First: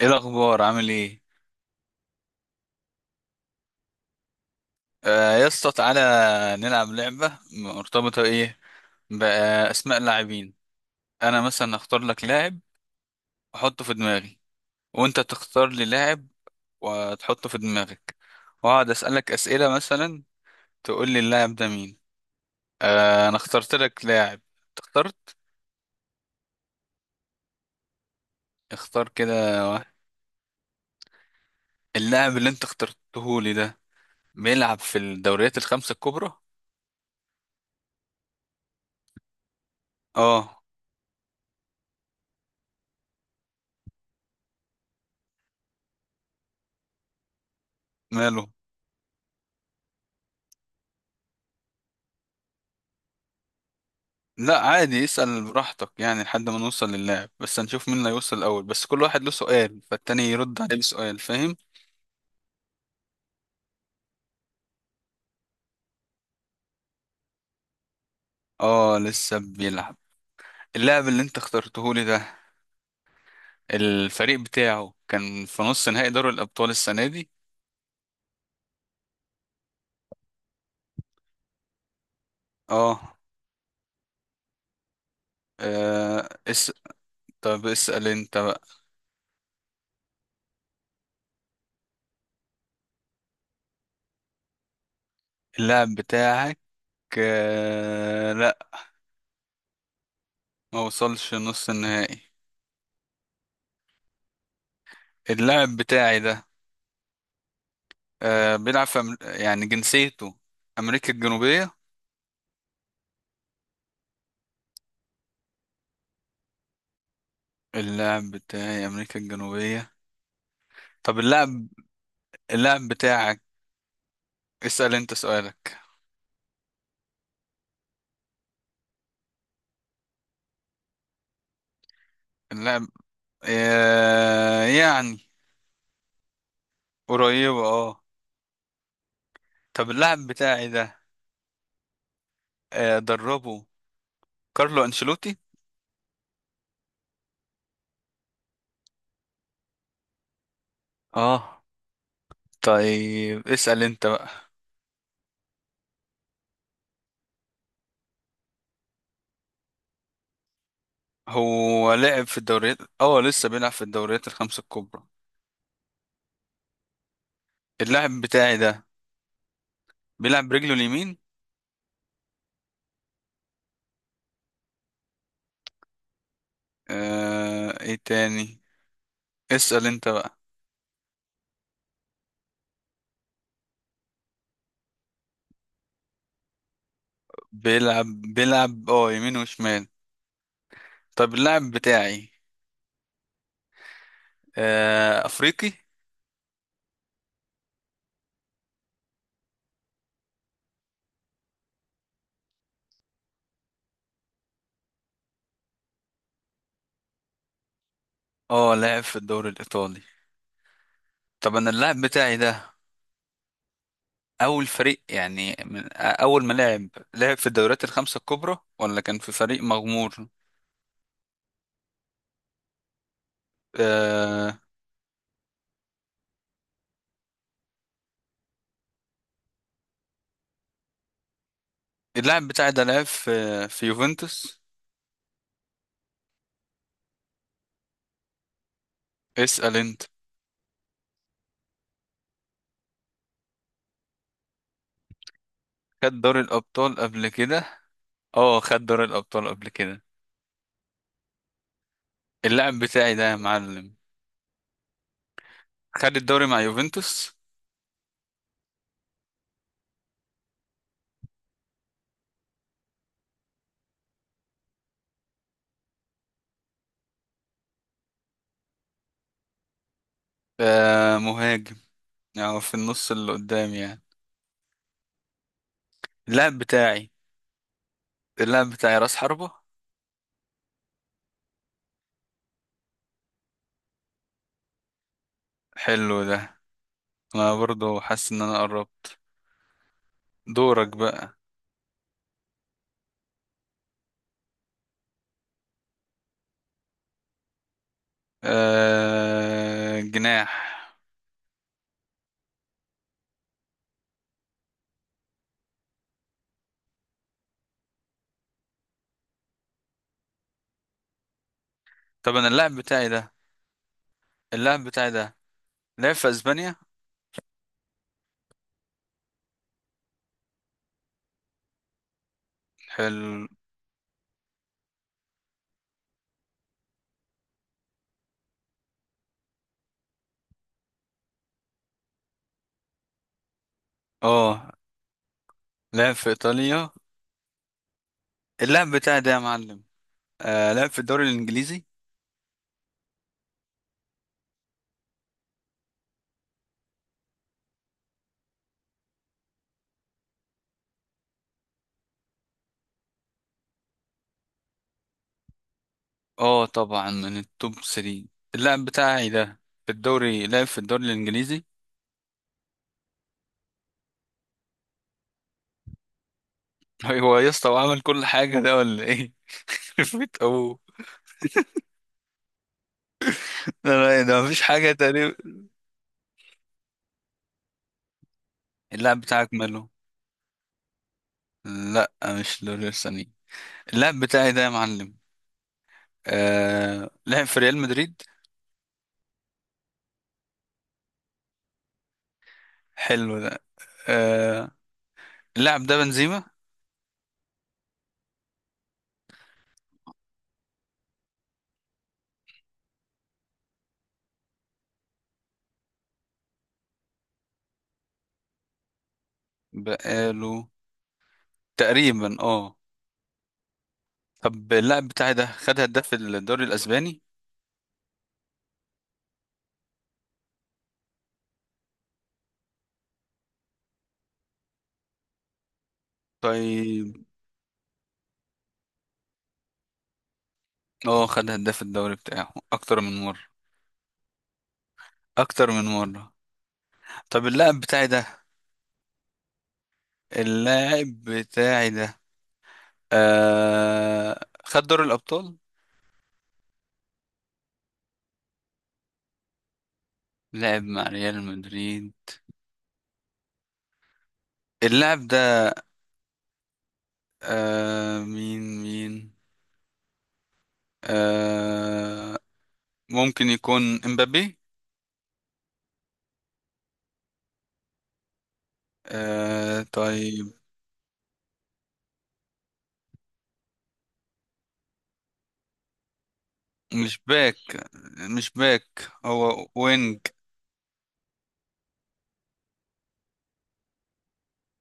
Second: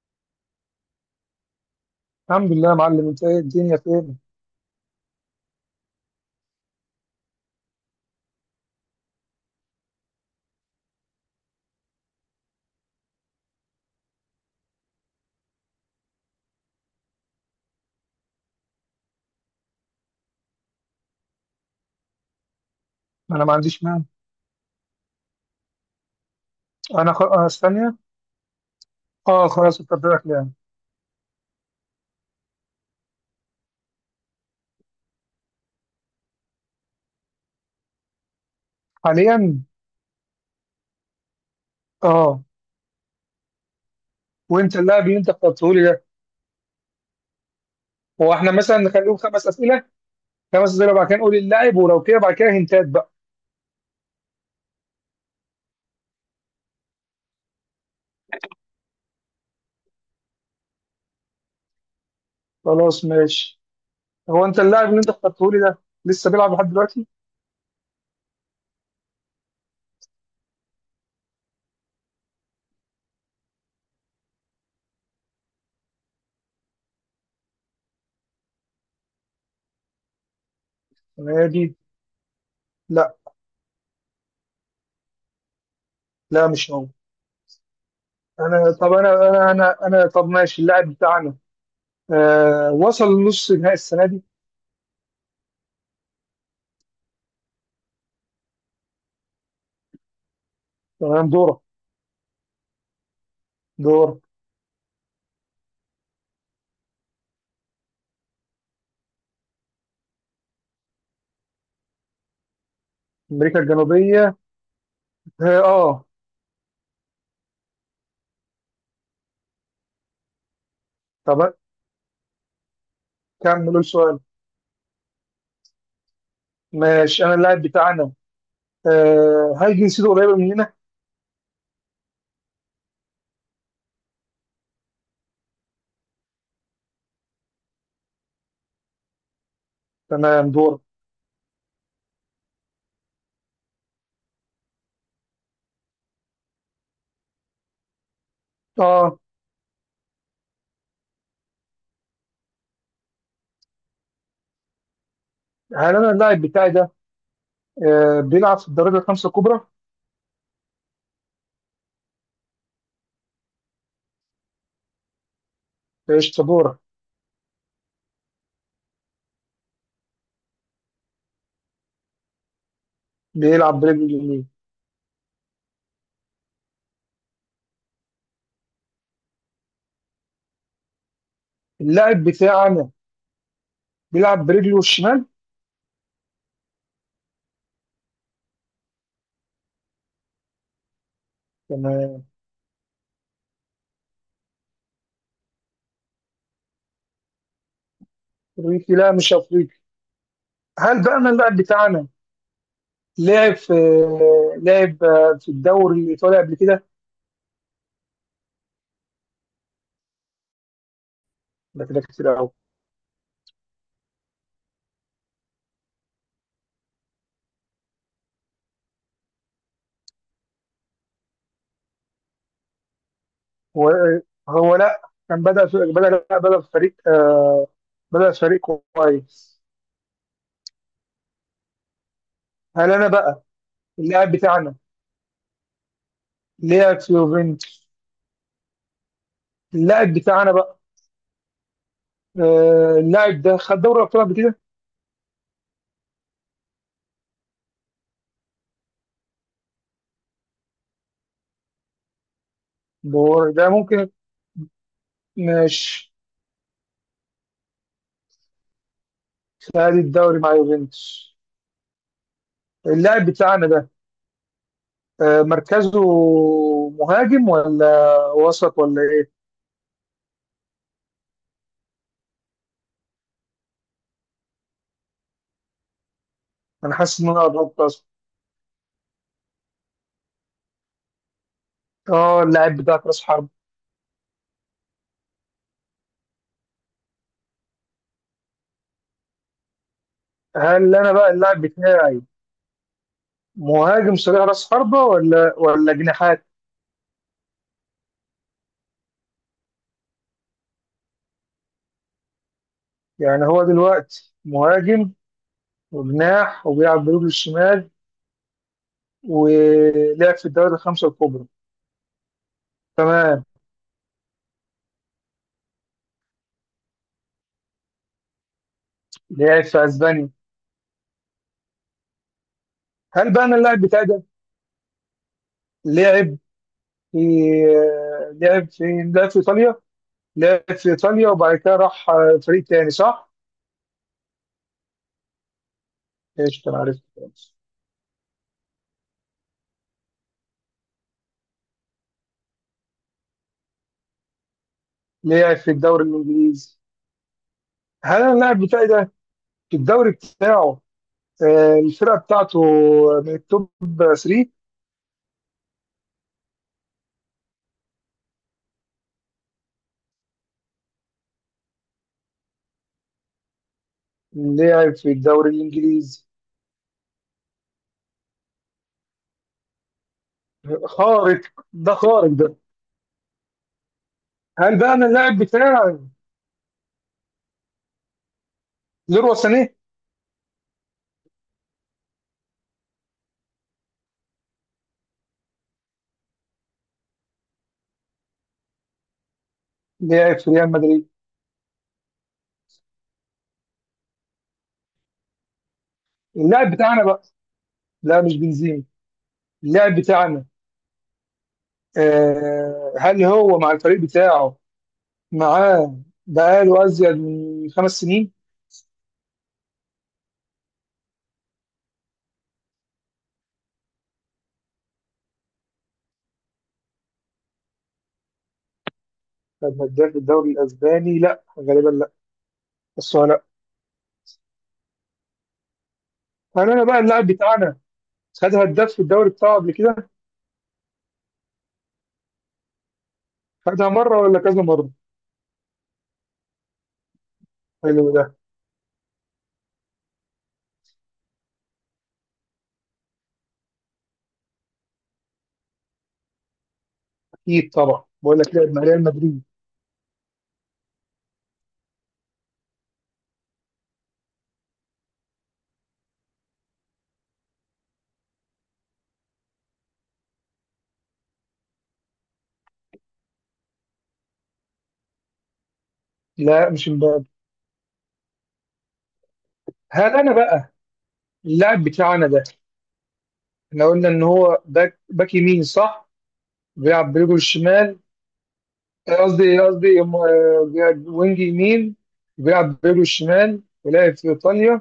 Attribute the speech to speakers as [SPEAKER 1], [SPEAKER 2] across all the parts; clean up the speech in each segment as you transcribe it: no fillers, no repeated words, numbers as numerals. [SPEAKER 1] ايه الاخبار؟ عامل ايه؟
[SPEAKER 2] الحمد لله يا معلم، انت ايه؟ الدنيا فين؟
[SPEAKER 1] آه يا اسطى تعالى نلعب لعبه. مرتبطه ايه؟ باسماء اللاعبين. انا مثلا اختار لك لاعب واحطه في دماغي، وانت تختار لي لاعب وتحطه في دماغك، واقعد اسالك اسئله. مثلا تقول لي اللاعب ده مين. آه انا
[SPEAKER 2] انا ما
[SPEAKER 1] اخترت
[SPEAKER 2] عنديش مانع.
[SPEAKER 1] لك لاعب. أنت اخترت؟
[SPEAKER 2] انا خ... آه، ثانية.
[SPEAKER 1] اختار
[SPEAKER 2] اه
[SPEAKER 1] كده
[SPEAKER 2] خلاص،
[SPEAKER 1] واحد.
[SPEAKER 2] اتفقنا يعني.
[SPEAKER 1] اللاعب اللي انت اخترته لي ده بيلعب في الدوريات الخمسه الكبرى.
[SPEAKER 2] حاليا.
[SPEAKER 1] اه.
[SPEAKER 2] اه. وانت اللاعب اللي انت اخترته لي ده، هو
[SPEAKER 1] ماله؟
[SPEAKER 2] احنا مثلا نخليهم خمس اسئلة؟ خمس اسئلة بعد كده نقول اللاعب، ولو كده بعد كده هنتات بقى.
[SPEAKER 1] لا عادي، اسأل براحتك يعني لحد ما نوصل للاعب، بس هنشوف مين اللي هيوصل الأول. بس كل واحد له سؤال، فالتاني يرد عليه بسؤال، فاهم؟
[SPEAKER 2] خلاص ماشي. هو انت اللاعب اللي انت اخترته لي ده لسه بيلعب لحد دلوقتي؟
[SPEAKER 1] اه لسه بيلعب. اللاعب اللي انت اخترته لي ده الفريق بتاعه كان في نص نهائي دوري الأبطال السنة دي.
[SPEAKER 2] نادي؟ لا.
[SPEAKER 1] اه. آه،
[SPEAKER 2] لا مش
[SPEAKER 1] اس...
[SPEAKER 2] هو.
[SPEAKER 1] طب اسأل انت بقى.
[SPEAKER 2] انا طب انا انا انا, أنا طب ماشي. اللاعب بتاعنا، وصل لنص نهائي السنة دي؟
[SPEAKER 1] اللاعب بتاعك لا، ما
[SPEAKER 2] تمام.
[SPEAKER 1] وصلش
[SPEAKER 2] دورة
[SPEAKER 1] نص النهائي.
[SPEAKER 2] دورة
[SPEAKER 1] اللاعب بتاعي ده بيلعب في يعني جنسيته أمريكا الجنوبية.
[SPEAKER 2] امريكا الجنوبية. اه.
[SPEAKER 1] اللاعب بتاعي أمريكا الجنوبية. طب
[SPEAKER 2] طب
[SPEAKER 1] اللاعب، اللاعب بتاعك،
[SPEAKER 2] كملوا السؤال.
[SPEAKER 1] اسأل أنت سؤالك.
[SPEAKER 2] ماشي، انا اللاعب بتاعنا، هل جنسيته قريبه مننا؟
[SPEAKER 1] اللاعب يعني قريبة، اه. طب اللاعب
[SPEAKER 2] تمام.
[SPEAKER 1] بتاعي
[SPEAKER 2] دور.
[SPEAKER 1] ده دربه كارلو أنشيلوتي.
[SPEAKER 2] اه.
[SPEAKER 1] اه. طيب اسأل أنت بقى.
[SPEAKER 2] هل انا اللاعب بتاعي ده بيلعب في الدرجه الخمسه الكبرى؟
[SPEAKER 1] هو لعب في الدوريات، اه لسه بيلعب في الدوريات الخمسة الكبرى.
[SPEAKER 2] قشطه، دور.
[SPEAKER 1] اللاعب بتاعي ده بيلعب برجله اليمين.
[SPEAKER 2] بيلعب برجله اليمين.
[SPEAKER 1] ايه تاني؟ اسأل أنت بقى.
[SPEAKER 2] اللاعب بتاعنا بيلعب برجله الشمال.
[SPEAKER 1] بيلعب اه يمين وشمال. طب اللاعب
[SPEAKER 2] تمام.
[SPEAKER 1] بتاعي افريقي.
[SPEAKER 2] افريقي؟ لا مش افريقي. هل بقى انا اللاعب بتاعنا لعب في لعب في الدوري الايطالي قبل كده؟
[SPEAKER 1] اه لاعب في الدوري الايطالي. طب انا
[SPEAKER 2] ده
[SPEAKER 1] اللاعب
[SPEAKER 2] كده كتير
[SPEAKER 1] بتاعي
[SPEAKER 2] قوي.
[SPEAKER 1] ده اول فريق، يعني من اول ما لعب، لعب في الدوريات الخمسه الكبرى ولا كان في فريق مغمور؟
[SPEAKER 2] هو
[SPEAKER 1] آه.
[SPEAKER 2] هو لا. كان بدأ في بدأ لا بدأ في فريق كويس.
[SPEAKER 1] اللاعب بتاعي ده
[SPEAKER 2] هل
[SPEAKER 1] لعب
[SPEAKER 2] انا
[SPEAKER 1] في
[SPEAKER 2] بقى اللاعب
[SPEAKER 1] يوفنتوس.
[SPEAKER 2] بتاعنا لعب في يوفنتوس؟
[SPEAKER 1] اسال انت.
[SPEAKER 2] اللاعب بتاعنا بقى، اللاعب ده خد دوري ابطال قبل كده؟
[SPEAKER 1] خد دوري الابطال قبل كده؟ اه خد دوري الابطال قبل كده. اللاعب بتاعي ده يا
[SPEAKER 2] ده
[SPEAKER 1] معلم
[SPEAKER 2] ممكن. ماشي.
[SPEAKER 1] خد الدوري مع يوفنتوس.
[SPEAKER 2] خد الدوري مع يوفنتوس. اللاعب بتاعنا ده، مركزه مهاجم ولا وسط ولا ايه؟
[SPEAKER 1] آه مهاجم، يعني في النص اللي قدام يعني. اللاعب
[SPEAKER 2] انا
[SPEAKER 1] بتاعي،
[SPEAKER 2] حاسس ان انا قربت اصلا.
[SPEAKER 1] اللاعب بتاعي راس حربة.
[SPEAKER 2] اه اللاعب بتاعك راس حرب.
[SPEAKER 1] حلو ده. انا برضو حاسس ان انا قربت.
[SPEAKER 2] هل
[SPEAKER 1] دورك
[SPEAKER 2] انا بقى
[SPEAKER 1] بقى.
[SPEAKER 2] اللاعب بتاعي مهاجم صريح راس حربة ولا جناحات؟
[SPEAKER 1] جناح.
[SPEAKER 2] يعني هو دلوقتي مهاجم وجناح وبيلعب برجله الشمال ولعب في الدوري الخمسه الكبرى.
[SPEAKER 1] طب انا اللاعب بتاعي ده،
[SPEAKER 2] تمام.
[SPEAKER 1] اللاعب بتاعي ده لعب في اسبانيا.
[SPEAKER 2] لعب في اسبانيا. هل بقى
[SPEAKER 1] حلو.
[SPEAKER 2] انا اللاعب بتاعي ده لعب في لعب في لعب في ايطاليا؟ لعب في ايطاليا وبعد كده راح فريق تاني، صح؟
[SPEAKER 1] اه لعب في
[SPEAKER 2] ايش كان
[SPEAKER 1] ايطاليا.
[SPEAKER 2] عارف.
[SPEAKER 1] اللاعب بتاعي ده يا معلم لعب في الدوري الانجليزي.
[SPEAKER 2] لعب في الدوري الانجليزي. هل انا اللاعب بتاعي ده في الدوري بتاعه، الفرقه بتاعته من التوب 3؟
[SPEAKER 1] اه طبعا من التوب 3. اللاعب بتاعي ده في الدوري، لعب في الدوري الانجليزي.
[SPEAKER 2] لعب في الدوري الانجليزي.
[SPEAKER 1] هو يا اسطى وعمل كل حاجه ده ولا ايه؟ فيت ابوه.
[SPEAKER 2] خارق، ده خارق ده.
[SPEAKER 1] لا لا، ده مفيش
[SPEAKER 2] هل
[SPEAKER 1] حاجه
[SPEAKER 2] بقى انا
[SPEAKER 1] تقريبا.
[SPEAKER 2] اللاعب بتاعي
[SPEAKER 1] اللاعب
[SPEAKER 2] ليروي
[SPEAKER 1] بتاعك
[SPEAKER 2] سانيه؟
[SPEAKER 1] ماله؟ لا مش دوري. اللاعب بتاعي ده يا معلم آه لعب في ريال مدريد.
[SPEAKER 2] لعب في ريال مدريد.
[SPEAKER 1] حلو ده. آه اللاعب ده بنزيما.
[SPEAKER 2] اللاعب بتاعنا بقى، لا مش بنزيما. اللاعب بتاعنا، هل هو مع الفريق بتاعه، معاه بقاله ازيد من 5 سنين؟
[SPEAKER 1] بقاله تقريبا، اه. طب اللاعب بتاعي ده خد هداف الدوري الاسباني.
[SPEAKER 2] خد هداف الدوري الاسباني؟ لا غالبا لا. بس هو لا. هل انا بقى
[SPEAKER 1] طيب.
[SPEAKER 2] اللاعب بتاعنا خد هداف في الدوري بتاعه قبل كده؟
[SPEAKER 1] اه خد هداف الدوري بتاعه اكتر من مرة.
[SPEAKER 2] خدها مره ولا كذا مره؟
[SPEAKER 1] اكتر من مرة. طب اللاعب بتاعي
[SPEAKER 2] حلو ده.
[SPEAKER 1] ده، اللاعب بتاعي ده آه خد دوري الابطال،
[SPEAKER 2] اكيد طبعا، بقول لك لعب مع ريال مدريد.
[SPEAKER 1] لعب مع ريال مدريد. اللاعب ده آه مين آه... ممكن يكون امبابي.
[SPEAKER 2] لا مش امبابي.
[SPEAKER 1] آه
[SPEAKER 2] هل انا
[SPEAKER 1] طيب.
[SPEAKER 2] بقى اللاعب بتاعنا ده، احنا قلنا ان هو باك يمين، صح؟ بيلعب
[SPEAKER 1] مش
[SPEAKER 2] برجله
[SPEAKER 1] باك،
[SPEAKER 2] الشمال.
[SPEAKER 1] مش باك،
[SPEAKER 2] قصدي
[SPEAKER 1] هو
[SPEAKER 2] قصدي
[SPEAKER 1] وينج.
[SPEAKER 2] م- بيلعب وينج يمين. بيلعب بيرو الشمال ولعب في ايطاليا.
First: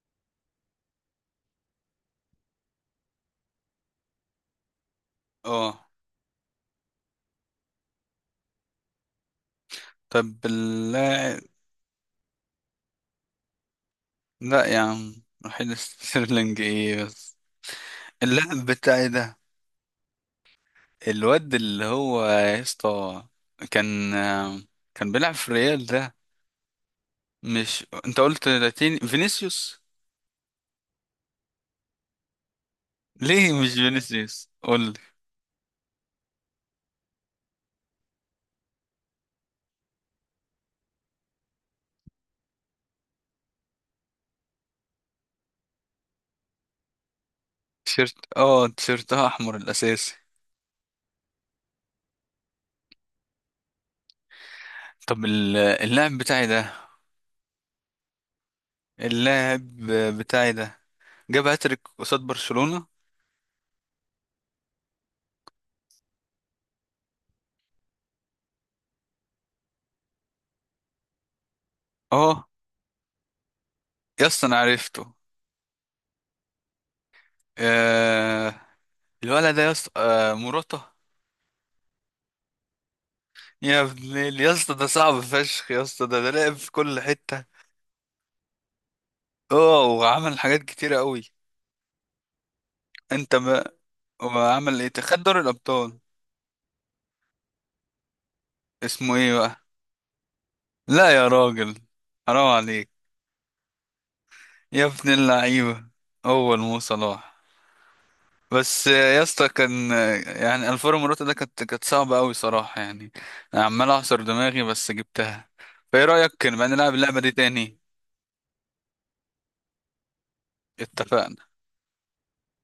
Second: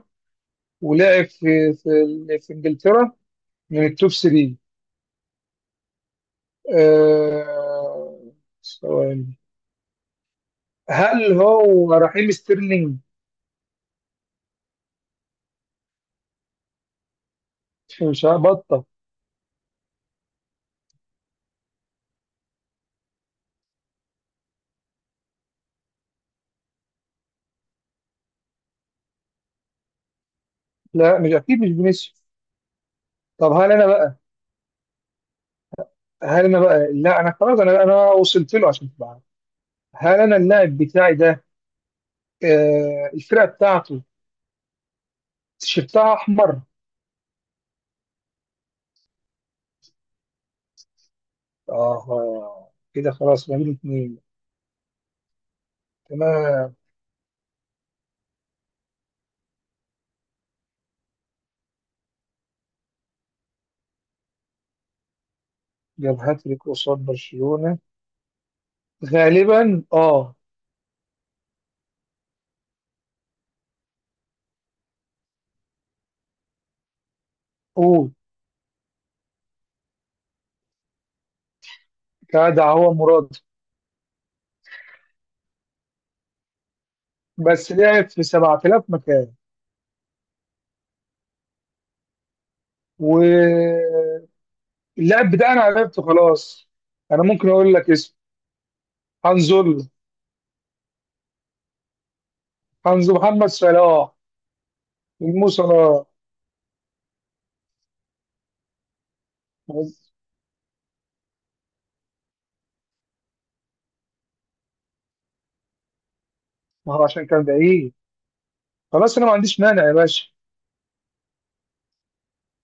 [SPEAKER 2] ولعب في انجلترا من التوب 3.
[SPEAKER 1] اه
[SPEAKER 2] آه، سؤال.
[SPEAKER 1] طب
[SPEAKER 2] هل
[SPEAKER 1] اللاعب،
[SPEAKER 2] هو رحيم ستيرلينج؟
[SPEAKER 1] لا يا عم، رحيل ستيرلينج ايه بس.
[SPEAKER 2] مش
[SPEAKER 1] اللاعب
[SPEAKER 2] هبطة.
[SPEAKER 1] بتاعي ده الواد اللي هو يا اسطى كان كان بيلعب في ريال ده. مش انت قلت لاتيني؟ فينيسيوس.
[SPEAKER 2] لا مش اكيد، مش فينيسيوس. طب
[SPEAKER 1] ليه
[SPEAKER 2] هل
[SPEAKER 1] مش
[SPEAKER 2] انا بقى
[SPEAKER 1] فينيسيوس؟ قول لي.
[SPEAKER 2] هل انا بقى لا انا خلاص، انا وصلت له عشان تبقى عارف. هل انا اللاعب بتاعي ده، الفرقه بتاعته تيشيرتها احمر؟
[SPEAKER 1] تيشيرت، اه تيشيرتها احمر الاساسي.
[SPEAKER 2] اه كده خلاص ما بين اتنين.
[SPEAKER 1] طب اللاعب بتاعي
[SPEAKER 2] انا
[SPEAKER 1] ده، اللاعب بتاعي ده جاب هاتريك قصاد برشلونة.
[SPEAKER 2] جاب هاتريك قصاد برشلونة؟ غالبا اه.
[SPEAKER 1] اه. يا اسطى انا عرفته.
[SPEAKER 2] قول.
[SPEAKER 1] آه الولد ده يا اسطى آه مراته.
[SPEAKER 2] كده هو مراد.
[SPEAKER 1] يا اسطى ده صعب فشخ يا اسطى. ده لعب في كل حتة.
[SPEAKER 2] بس لعب في 7000 مكان.
[SPEAKER 1] اه وعمل حاجات كتيرة قوي. انت ما
[SPEAKER 2] واللعب،
[SPEAKER 1] وعمل ايه، خد دوري
[SPEAKER 2] ده انا
[SPEAKER 1] الابطال.
[SPEAKER 2] عرفته خلاص. انا ممكن اقول لك اسم.
[SPEAKER 1] اسمه ايه بقى؟
[SPEAKER 2] هنزل
[SPEAKER 1] لا يا راجل، حرام عليك.
[SPEAKER 2] هنزل محمد صلاح.
[SPEAKER 1] يا ابن
[SPEAKER 2] المو
[SPEAKER 1] اللعيبة.
[SPEAKER 2] صلاح.
[SPEAKER 1] هو المو صلاح. بس يا اسطى كان، يعني الفورو موروتا ده كانت صعبة قوي صراحة يعني. انا عمال اعصر دماغي بس جبتها. فايه رأيك، كان بقى نلعب
[SPEAKER 2] ما هو
[SPEAKER 1] اللعبة
[SPEAKER 2] عشان
[SPEAKER 1] دي
[SPEAKER 2] كان
[SPEAKER 1] تاني؟
[SPEAKER 2] بعيد. خلاص انا ما عنديش مانع يا باشا.
[SPEAKER 1] اتفقنا.